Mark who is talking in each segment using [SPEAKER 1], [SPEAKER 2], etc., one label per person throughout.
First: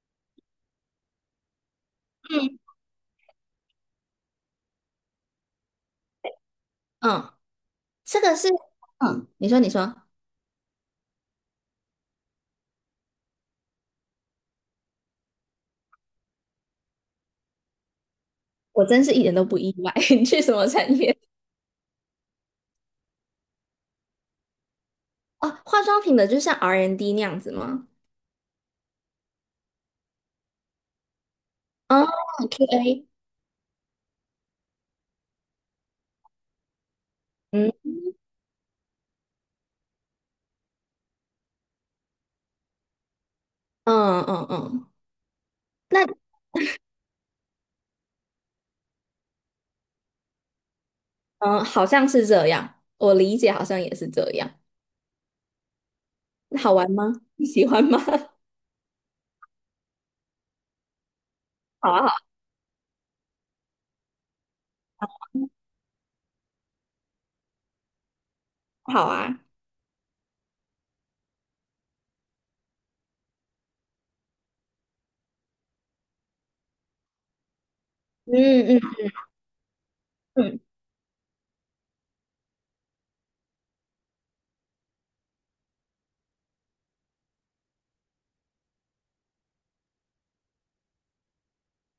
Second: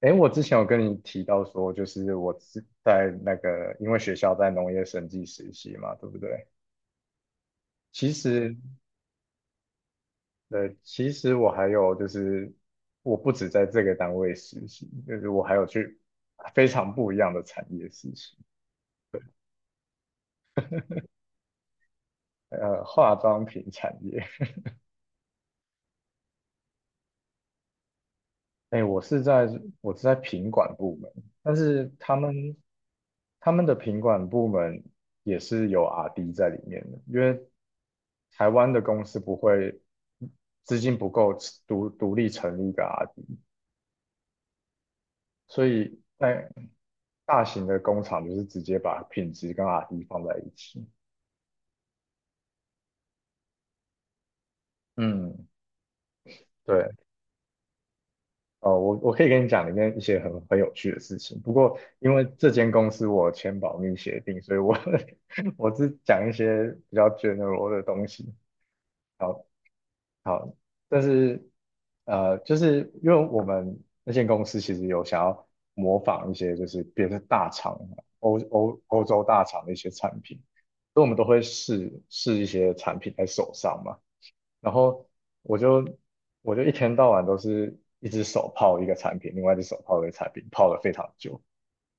[SPEAKER 1] 诶，我之前有跟你提到说，就是我
[SPEAKER 2] 嗯
[SPEAKER 1] 是在那个，因为学校在农业审计实习嘛，对不对？
[SPEAKER 2] 嗯，
[SPEAKER 1] 其
[SPEAKER 2] 这个是，
[SPEAKER 1] 实，
[SPEAKER 2] 你说你说。
[SPEAKER 1] 其实我还有就是，我不止在这个单位实习，就是我还有去非常不一样的产业实习，
[SPEAKER 2] 我真是一点都不意外。你去什么产业？
[SPEAKER 1] 呃，化妆品产业。
[SPEAKER 2] 哦，化妆品的，就像 R&D N 那样子吗？
[SPEAKER 1] 哎，我是在品管部门，但是
[SPEAKER 2] 哦
[SPEAKER 1] 他们
[SPEAKER 2] ，QA。
[SPEAKER 1] 他们的品管部门也是有 R&D 在里面的，因为
[SPEAKER 2] 嗯
[SPEAKER 1] 台湾的公司不会资金不够独立成立一个 RD，
[SPEAKER 2] 嗯嗯嗯。
[SPEAKER 1] 所以
[SPEAKER 2] 那
[SPEAKER 1] 那大型的工厂就是直接把品质跟 RD 放在一起。
[SPEAKER 2] 嗯，好像是这样，我理解好像也是这样。
[SPEAKER 1] 嗯，
[SPEAKER 2] 那好
[SPEAKER 1] 对，
[SPEAKER 2] 玩吗？你喜欢吗？
[SPEAKER 1] 哦，我可以跟你讲里面一些很有趣的事情，不过
[SPEAKER 2] 好啊好
[SPEAKER 1] 因为
[SPEAKER 2] 啊，
[SPEAKER 1] 这间公司我签保密协定，所以我 我只讲一些比较 general 的东西。
[SPEAKER 2] 好啊。
[SPEAKER 1] 好，好，但是就是因为我们那间公司其实有想要模仿一些就是别的大厂，欧
[SPEAKER 2] 嗯
[SPEAKER 1] 欧
[SPEAKER 2] 嗯
[SPEAKER 1] 欧洲大厂的一些产品，
[SPEAKER 2] 嗯
[SPEAKER 1] 所以我们都会试试一些产品在手上嘛。然后我就我就一天到晚都是一只手泡一个产品，另外一只手泡一个产品，泡了非常久。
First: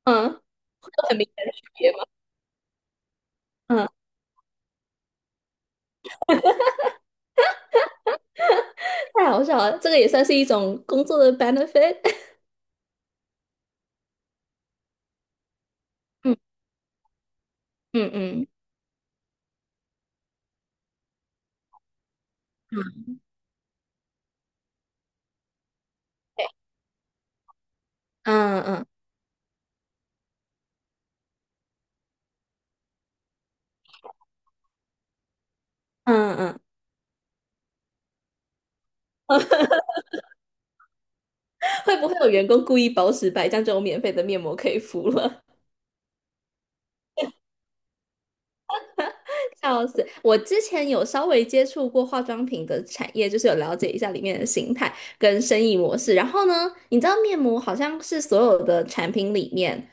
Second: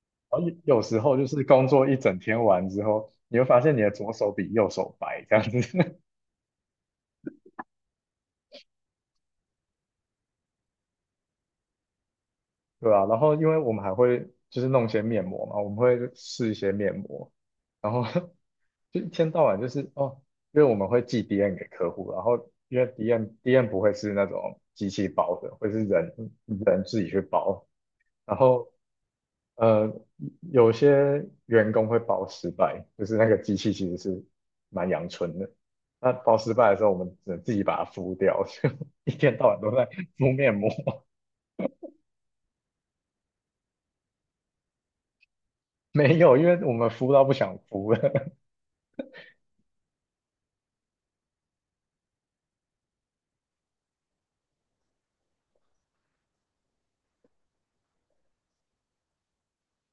[SPEAKER 2] 嗯。
[SPEAKER 1] 然后有有时
[SPEAKER 2] 有
[SPEAKER 1] 候
[SPEAKER 2] 很明
[SPEAKER 1] 就是
[SPEAKER 2] 显的区
[SPEAKER 1] 工作
[SPEAKER 2] 别
[SPEAKER 1] 一
[SPEAKER 2] 吗？
[SPEAKER 1] 整天完之后，你会发现你
[SPEAKER 2] 嗯，
[SPEAKER 1] 的左手比右手白这样子。
[SPEAKER 2] 太好笑了，这个也算是一种工作的 benefit。
[SPEAKER 1] 对啊，然后因为我们还会就是弄一些面膜嘛，我们会试一 些面膜，然后
[SPEAKER 2] 嗯嗯 嗯
[SPEAKER 1] 就一天到晚就是哦，因为我们会寄 DM 给客户，然后因为 DM 不会是那种机器包的，会是人，然
[SPEAKER 2] 嗯
[SPEAKER 1] 后
[SPEAKER 2] 嗯
[SPEAKER 1] 呃有些员工会包失败，就是那个机器其实是蛮阳春的，那
[SPEAKER 2] 嗯
[SPEAKER 1] 包
[SPEAKER 2] 嗯
[SPEAKER 1] 失
[SPEAKER 2] 嗯。
[SPEAKER 1] 败的时候我们只能自己把它敷掉，就一天到晚都在敷面膜。
[SPEAKER 2] 会不会有员工故意包十百，这样就有免费的面膜可以敷了？
[SPEAKER 1] 没有，因为我们敷到不想敷了。
[SPEAKER 2] 笑死！我之前有稍微接触过化妆品的产业，就是有了解一下里面的形态跟生意模式。然后呢，你知道面膜好像是所有的产品里面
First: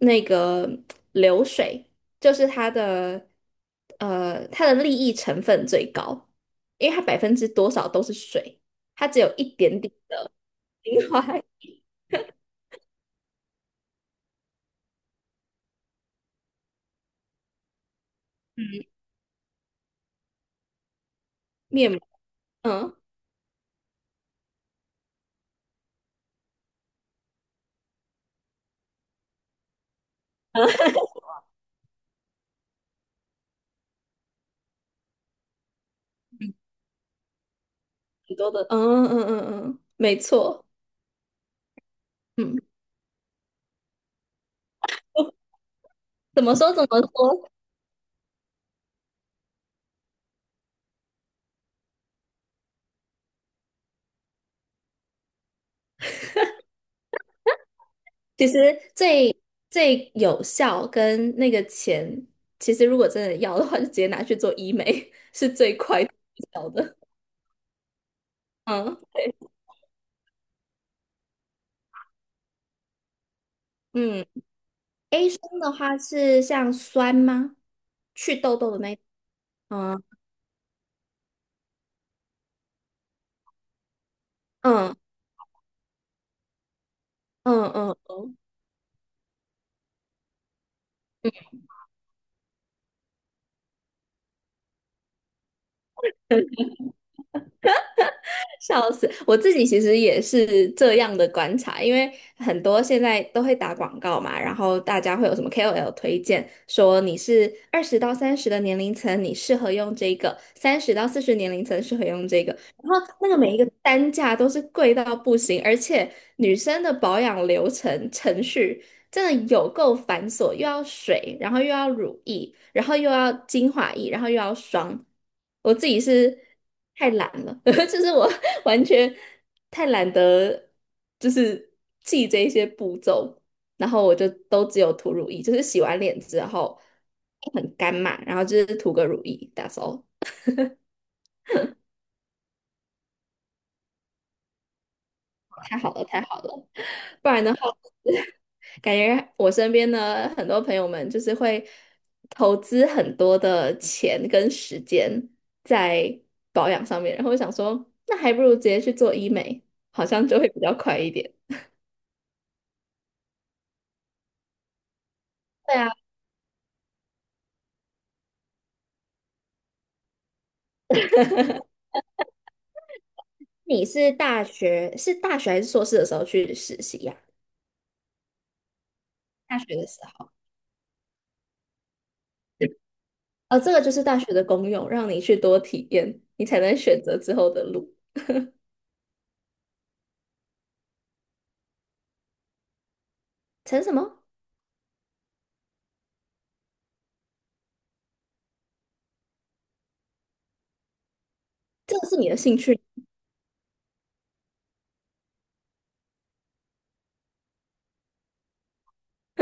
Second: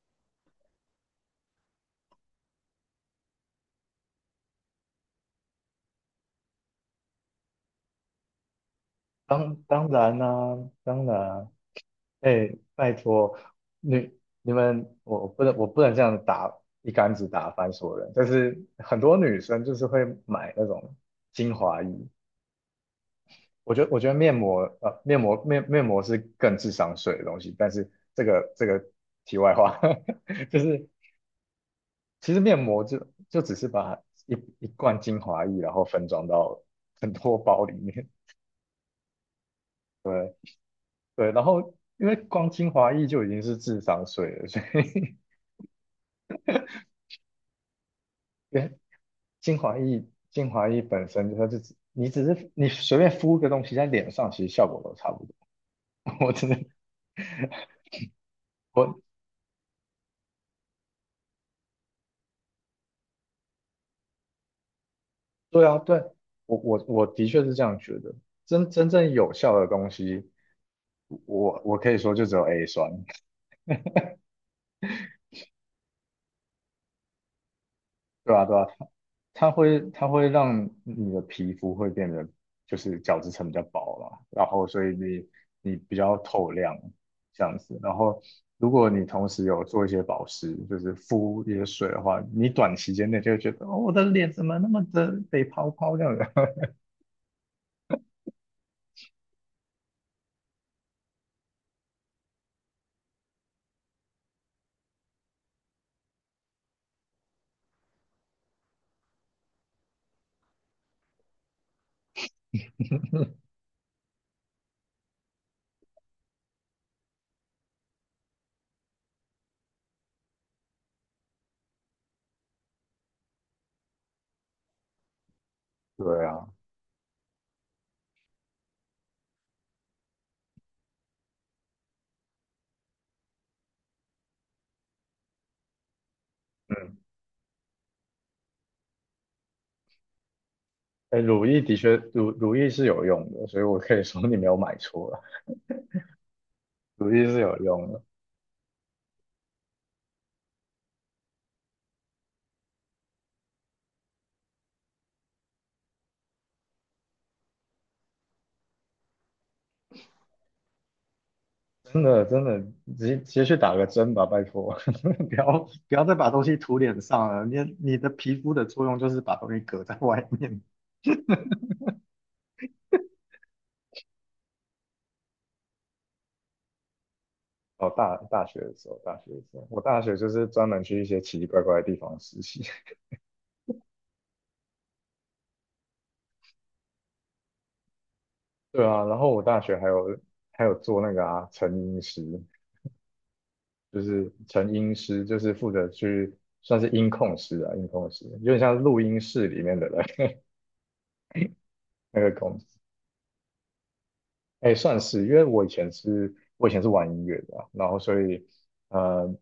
[SPEAKER 2] 那个流水，就是它的利益成分最高，因为它百分之多少都是水，它只有一
[SPEAKER 1] 当
[SPEAKER 2] 点
[SPEAKER 1] 当
[SPEAKER 2] 点
[SPEAKER 1] 然啦、当
[SPEAKER 2] 精
[SPEAKER 1] 然
[SPEAKER 2] 华
[SPEAKER 1] 啊，哎、拜托，你你们，我不能这样打一竿子打翻所有人，但是很多女生就是会买那种精华
[SPEAKER 2] 面膜。
[SPEAKER 1] 液，
[SPEAKER 2] 嗯，
[SPEAKER 1] 我觉得面膜是更智商税的东西，但是这个题外话。就是其实面膜就只是把一一罐精华液然后分装到很多包里面。
[SPEAKER 2] 很多的。嗯嗯嗯嗯，嗯没
[SPEAKER 1] 对。
[SPEAKER 2] 错。
[SPEAKER 1] 对，然后因为光
[SPEAKER 2] 嗯。
[SPEAKER 1] 精华液就已经是智商税了，所以
[SPEAKER 2] 怎么说怎么说？
[SPEAKER 1] 因为精华液精华液本身它就只你只是你随便敷个东西在脸上，其实效果都差不多。我真的
[SPEAKER 2] 其实
[SPEAKER 1] 我
[SPEAKER 2] 最最有效跟那个钱，其实如果真的要的话，就直接拿去做医美，是
[SPEAKER 1] 对
[SPEAKER 2] 最
[SPEAKER 1] 啊，对，
[SPEAKER 2] 快最
[SPEAKER 1] 我
[SPEAKER 2] 有效
[SPEAKER 1] 我
[SPEAKER 2] 的。
[SPEAKER 1] 我的确是这样觉得。真正
[SPEAKER 2] 嗯
[SPEAKER 1] 有效的东西，我可以说就只有 A 酸。
[SPEAKER 2] 嗯。A 酸的话是像酸吗？
[SPEAKER 1] 对
[SPEAKER 2] 去
[SPEAKER 1] 啊，对
[SPEAKER 2] 痘
[SPEAKER 1] 啊，
[SPEAKER 2] 痘的
[SPEAKER 1] 它它会
[SPEAKER 2] 嗯
[SPEAKER 1] 它会让你的皮肤会变得就是角质层比较薄嘛，然后所
[SPEAKER 2] 嗯
[SPEAKER 1] 以你比较透亮这样
[SPEAKER 2] 嗯
[SPEAKER 1] 子。
[SPEAKER 2] 嗯
[SPEAKER 1] 然
[SPEAKER 2] 嗯。
[SPEAKER 1] 后
[SPEAKER 2] 哦，
[SPEAKER 1] 如果你同时有做一些保湿，就是
[SPEAKER 2] 嗯。
[SPEAKER 1] 敷一些水的话，你短时间内就会觉得哦，我的脸怎么那么的被泡泡这样子。
[SPEAKER 2] 笑死！我自己其实也是这样的观察，因为很多现在都会打广告嘛，然后大家会有什么 KOL 推荐，说你是20到30的年龄层，你适合用这个；30到40年龄层适合用这个。然后那个每一个单价都是贵到不行，而且女生的保养流程程序真的有够繁琐，又要水，然后又要乳液，然后又要精华液，然后又要霜。我自己
[SPEAKER 1] 对
[SPEAKER 2] 是
[SPEAKER 1] 啊，
[SPEAKER 2] 太懒了，就是我完全太懒得就是记这些步骤，然后我就都只有涂乳液，就是洗完脸之后
[SPEAKER 1] 嗯，
[SPEAKER 2] 很干嘛，然后就是涂个乳液，that's all。
[SPEAKER 1] 哎，乳液的确乳乳液是有用的，所以我可以说你没有买错了，
[SPEAKER 2] 太好了，太好了。
[SPEAKER 1] 乳液
[SPEAKER 2] 不
[SPEAKER 1] 是
[SPEAKER 2] 然的
[SPEAKER 1] 有用的。
[SPEAKER 2] 感觉我身边的很多朋友们就是会投资很多的钱跟时间在保养上面，然后我想说，那还不如直接去做医美，好像就会比较快一点。
[SPEAKER 1] 真的真的，直接去打个针吧，拜托。不要
[SPEAKER 2] 对啊。
[SPEAKER 1] 不要再把东西涂脸上了。你的皮肤的作用就是把东西隔在外面。
[SPEAKER 2] 你是大学还是硕士的时候去实习呀、
[SPEAKER 1] 哦，大大学的时候，大学的时
[SPEAKER 2] 大
[SPEAKER 1] 候，
[SPEAKER 2] 学
[SPEAKER 1] 我
[SPEAKER 2] 的
[SPEAKER 1] 大
[SPEAKER 2] 时
[SPEAKER 1] 学就
[SPEAKER 2] 候。
[SPEAKER 1] 是专门去一些奇奇怪怪的地方实习。
[SPEAKER 2] 呃，这个就是大学的功用，让你去多体验，你才能选择之后的路。
[SPEAKER 1] 对啊，然后我大学还有做那个啊，成音师，
[SPEAKER 2] 成什
[SPEAKER 1] 就
[SPEAKER 2] 么？
[SPEAKER 1] 是成音师，就是负责去算是音控师，有点像录音室里面的人
[SPEAKER 2] 这个 是
[SPEAKER 1] 那
[SPEAKER 2] 你
[SPEAKER 1] 个
[SPEAKER 2] 的兴
[SPEAKER 1] 工司。
[SPEAKER 2] 趣？
[SPEAKER 1] 哎，算是，因为我以前是玩音乐的啊然后所以，呃，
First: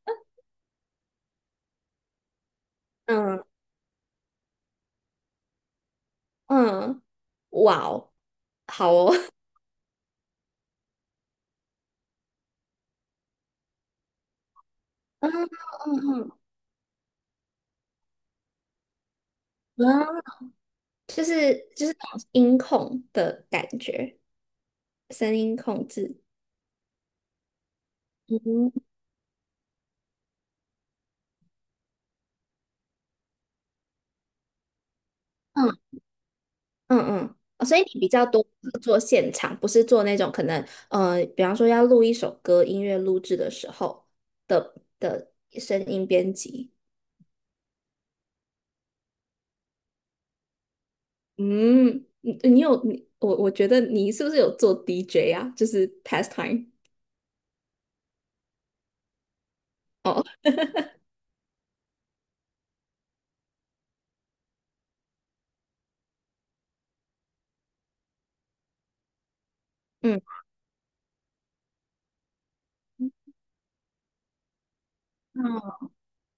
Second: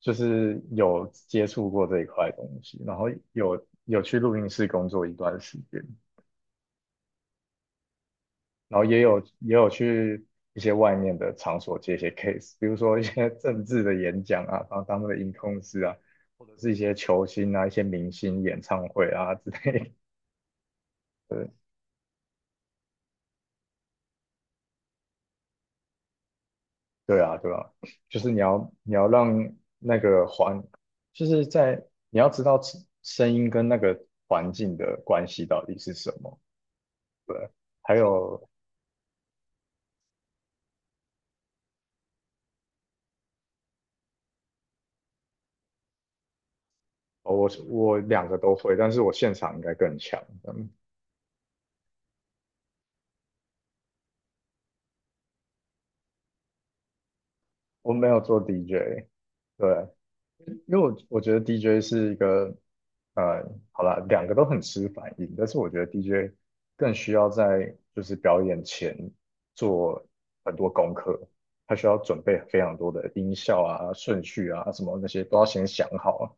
[SPEAKER 1] 就是有接触过这一块东西，然后
[SPEAKER 2] 嗯
[SPEAKER 1] 有去录音室工作一段时间，
[SPEAKER 2] 嗯。哇哦。
[SPEAKER 1] 然后
[SPEAKER 2] 好
[SPEAKER 1] 也
[SPEAKER 2] 哦。
[SPEAKER 1] 有 也有去一些外面的场所接一些 case，比如说一些 政治的演讲啊，然后当那个
[SPEAKER 2] 嗯
[SPEAKER 1] 音控师啊，
[SPEAKER 2] 嗯嗯
[SPEAKER 1] 或者是一些球星啊、一些明星演唱会啊之类
[SPEAKER 2] 嗯。就是
[SPEAKER 1] 的。
[SPEAKER 2] 就是那种音控的感觉，声音控制。
[SPEAKER 1] 对啊，对啊，就是你要
[SPEAKER 2] 嗯。
[SPEAKER 1] 你要让那个环，就是在你要知道声音跟那个环境的关系到底是
[SPEAKER 2] 嗯
[SPEAKER 1] 什么。
[SPEAKER 2] 嗯嗯。
[SPEAKER 1] 对，
[SPEAKER 2] 哦，所以
[SPEAKER 1] 还
[SPEAKER 2] 你比较多
[SPEAKER 1] 有
[SPEAKER 2] 是做现场，不是做那种可能，呃，比方说要录一首歌，音乐录制的时候的声音编辑。
[SPEAKER 1] 哦我两个都会，但是我现场应该更强。嗯
[SPEAKER 2] 嗯。你你有你我觉得你是不是有做 DJ 啊？就是 pastime。
[SPEAKER 1] 我没有做 DJ，对，
[SPEAKER 2] 哦。
[SPEAKER 1] 因为我觉得 DJ 是一个，呃，好啦，两个都很吃反应，但是我觉得 DJ 更需要在就是表演前做
[SPEAKER 2] 嗯
[SPEAKER 1] 很多功课，他需要准备非常多的音效啊、顺序啊什么那些都要先想
[SPEAKER 2] 嗯。
[SPEAKER 1] 好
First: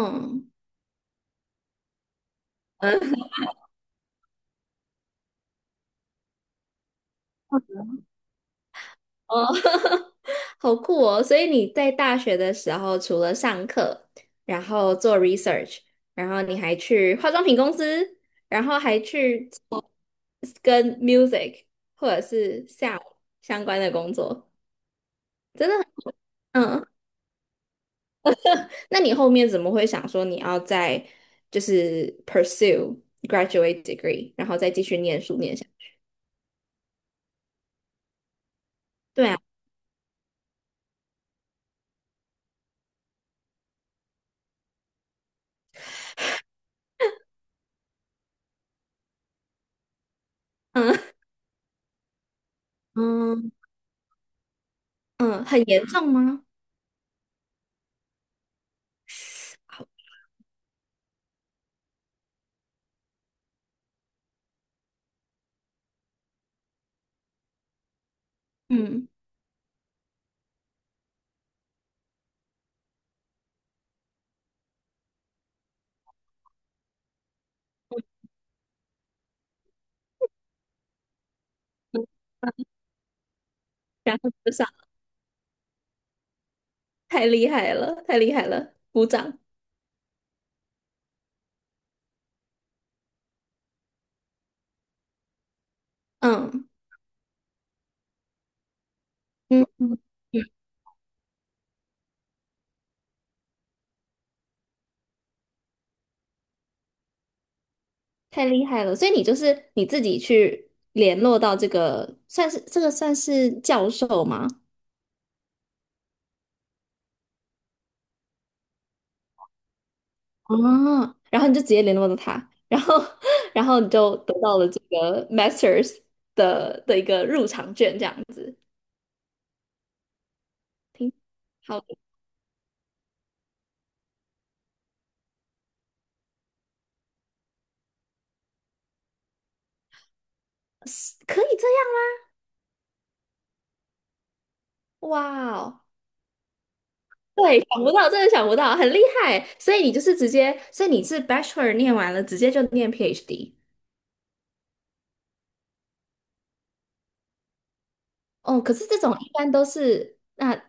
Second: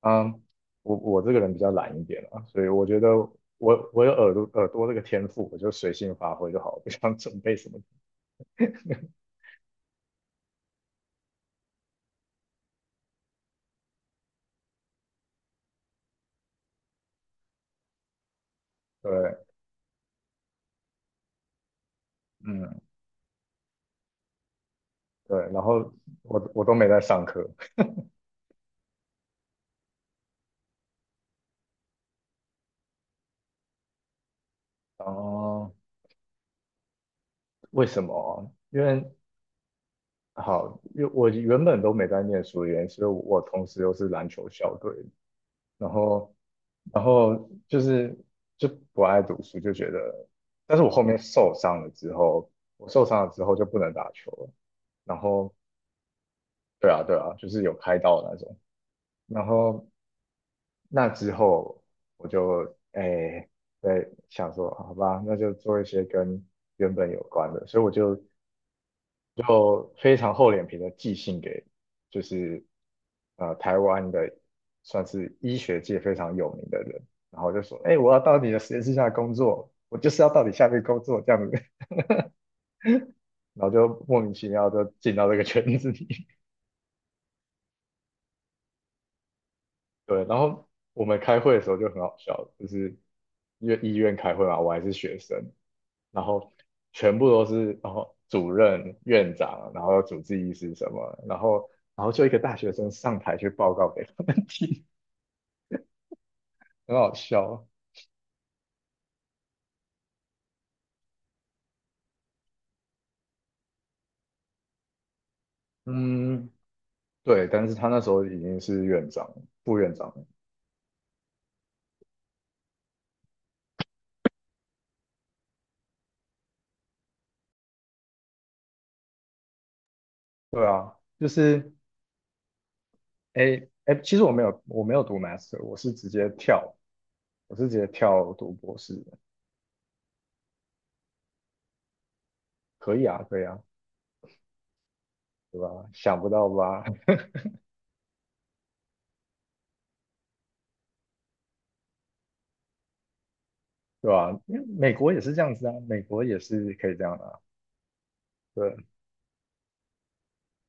[SPEAKER 1] 啊。嗯，我这个人比较懒一点啊，所以我觉得我有耳朵这个天赋，我就随性发挥就好，不想准备什么。
[SPEAKER 2] 哦。好酷哦！所以你在大学的时候，除了上课，然后做 research,然后你还去化妆品公司，然后还
[SPEAKER 1] 对，
[SPEAKER 2] 去跟 music 或者是
[SPEAKER 1] 嗯。
[SPEAKER 2] sound 相关的工作，
[SPEAKER 1] 对，然
[SPEAKER 2] 真的
[SPEAKER 1] 后我
[SPEAKER 2] 很
[SPEAKER 1] 我都没
[SPEAKER 2] 嗯。
[SPEAKER 1] 在上课。
[SPEAKER 2] 那你后面怎么会想说你要再就是 pursue graduate degree,然后再继续念书念下
[SPEAKER 1] 哦，
[SPEAKER 2] 去。
[SPEAKER 1] 为什么？因为
[SPEAKER 2] 对啊。
[SPEAKER 1] 好，因为我原本都没在念书的原因，所以我同时又是篮球校队，然后然后就是就不爱读书，就觉得，但是我后
[SPEAKER 2] 嗯
[SPEAKER 1] 面受伤了之后，我受伤了之
[SPEAKER 2] 嗯
[SPEAKER 1] 后就不能打球了。然
[SPEAKER 2] 嗯。
[SPEAKER 1] 后
[SPEAKER 2] 很严重吗？
[SPEAKER 1] 对啊对啊，就是有开刀的那种。然后那之后我就哎对，想说，好吧，那就做一些跟原本有关的，所以我就
[SPEAKER 2] 嗯。
[SPEAKER 1] 就非常厚脸皮的寄信给，就是台湾的算是医学界非常有名的人，然后就说，哎、我要到你的实验室下工作，我就是要到你下面工作这样子。然后就
[SPEAKER 2] 然
[SPEAKER 1] 莫
[SPEAKER 2] 后。
[SPEAKER 1] 名其
[SPEAKER 2] 就上。
[SPEAKER 1] 妙就进到这个圈子里。
[SPEAKER 2] 太厉害了，太厉害了，鼓掌。
[SPEAKER 1] 对，然后我们开会的时候就很好笑，就是因为医院开会嘛，我还是学生，然后
[SPEAKER 2] 嗯
[SPEAKER 1] 全部都是然后主任、院
[SPEAKER 2] 嗯
[SPEAKER 1] 长，然
[SPEAKER 2] 嗯。
[SPEAKER 1] 后主治
[SPEAKER 2] 嗯。
[SPEAKER 1] 医师什么，然后就一个大学生上台去报告给他们听。很好笑。
[SPEAKER 2] 太厉害了。所以你就是你自己去联络到这个，算是教授吗？
[SPEAKER 1] 嗯，对，但是他那时候已经是院长、副院长了。
[SPEAKER 2] 哦，然后你就直接联络到他，然后 然后你就得到了这个 Masters 的一个入场券，这样子。
[SPEAKER 1] 对啊，
[SPEAKER 2] 听
[SPEAKER 1] 就是
[SPEAKER 2] 好的。
[SPEAKER 1] 诶诶，其实我没有读 master，我是直接跳读博士的，
[SPEAKER 2] 是可以这样。
[SPEAKER 1] 可以啊，可以啊，
[SPEAKER 2] 哇
[SPEAKER 1] 对吧？
[SPEAKER 2] 哦！
[SPEAKER 1] 想不到吧？
[SPEAKER 2] 对，想不到，真的想不到，很厉害。所以你就是直接，所以你是 Bachelor 念完了，直接就念 PhD。
[SPEAKER 1] 对吧？因为美国也是这样子啊，美国也是可以这样的啊。
[SPEAKER 2] 哦，可
[SPEAKER 1] 对，
[SPEAKER 2] 是这种一般都是。那，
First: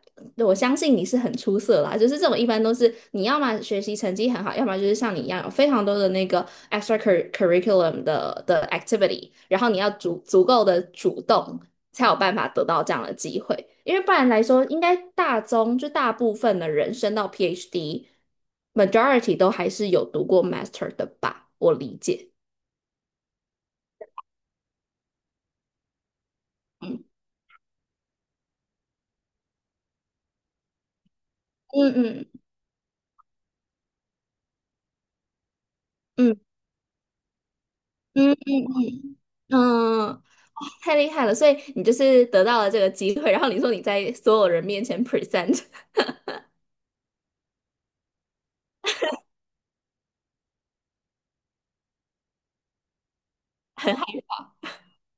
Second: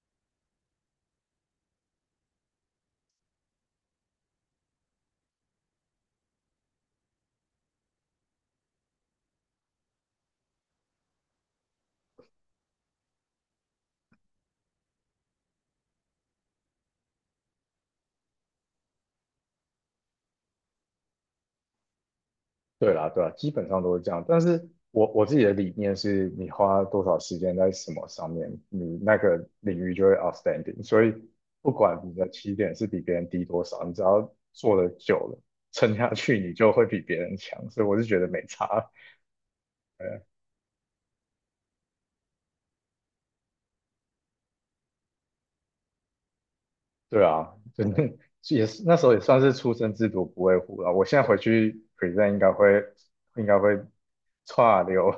[SPEAKER 2] 我相信你是很出色啦。就是这种一般都是，你要么学习成绩很好，要么就是像你一样有非常多的那个 extra cur- r i c u l u m 的 activity,然后你要足够的主动，才有办法得到这样的机会。因为不然来说，应该大中就大部分的人升到 PhD，majority 都还是有读过 master 的吧？我理解。
[SPEAKER 1] 对啦，对啦，基本上都是这样。但是我自己的理念是，你花多
[SPEAKER 2] 嗯
[SPEAKER 1] 少时间在什么上面，你那个领域就会 outstanding。所以不
[SPEAKER 2] 嗯
[SPEAKER 1] 管你
[SPEAKER 2] 嗯
[SPEAKER 1] 的起点是比别人低多少，你只要做的久了，撑下
[SPEAKER 2] 嗯
[SPEAKER 1] 去，你就会比别人强。所以我是觉得
[SPEAKER 2] 嗯
[SPEAKER 1] 没差。
[SPEAKER 2] 嗯嗯。
[SPEAKER 1] 呃，
[SPEAKER 2] 嗯。太厉害了！所以你就是得到了这个机会，然后你说你在所有人面前 present,
[SPEAKER 1] 对啊，真的也是那时候也算是初生之犊不畏虎了。我现在回去 present 应该会
[SPEAKER 2] 很害
[SPEAKER 1] 差流。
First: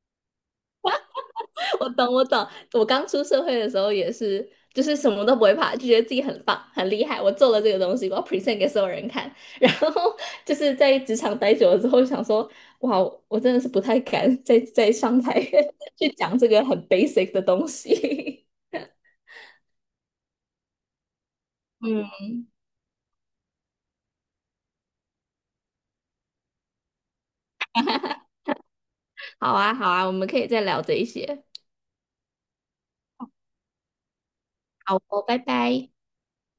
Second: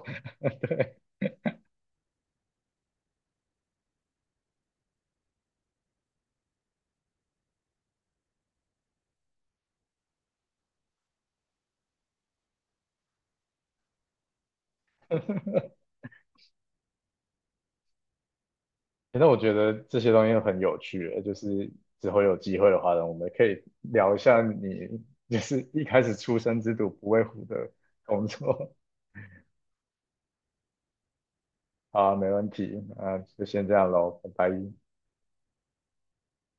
[SPEAKER 2] 怕。我懂我懂。我刚出社会的时候也是，就是什么都不会怕，就觉得自己很棒很厉害，我做了这个东西，我要 present 给所有人看。然后就是在职场待久了之后，想说哇，我真的是不太敢再上台 去讲这个很 basic 的东西。
[SPEAKER 1] 反正我觉得这些东西很有趣，就是 之后有
[SPEAKER 2] 嗯。
[SPEAKER 1] 机会的话呢，我们可以聊一下你就是一开始出生之犊不畏虎的工作。
[SPEAKER 2] 好啊好啊，我们可以再聊这一些。
[SPEAKER 1] 好啊没问题，那就先这样喽，拜拜。
[SPEAKER 2] 好哦，拜拜。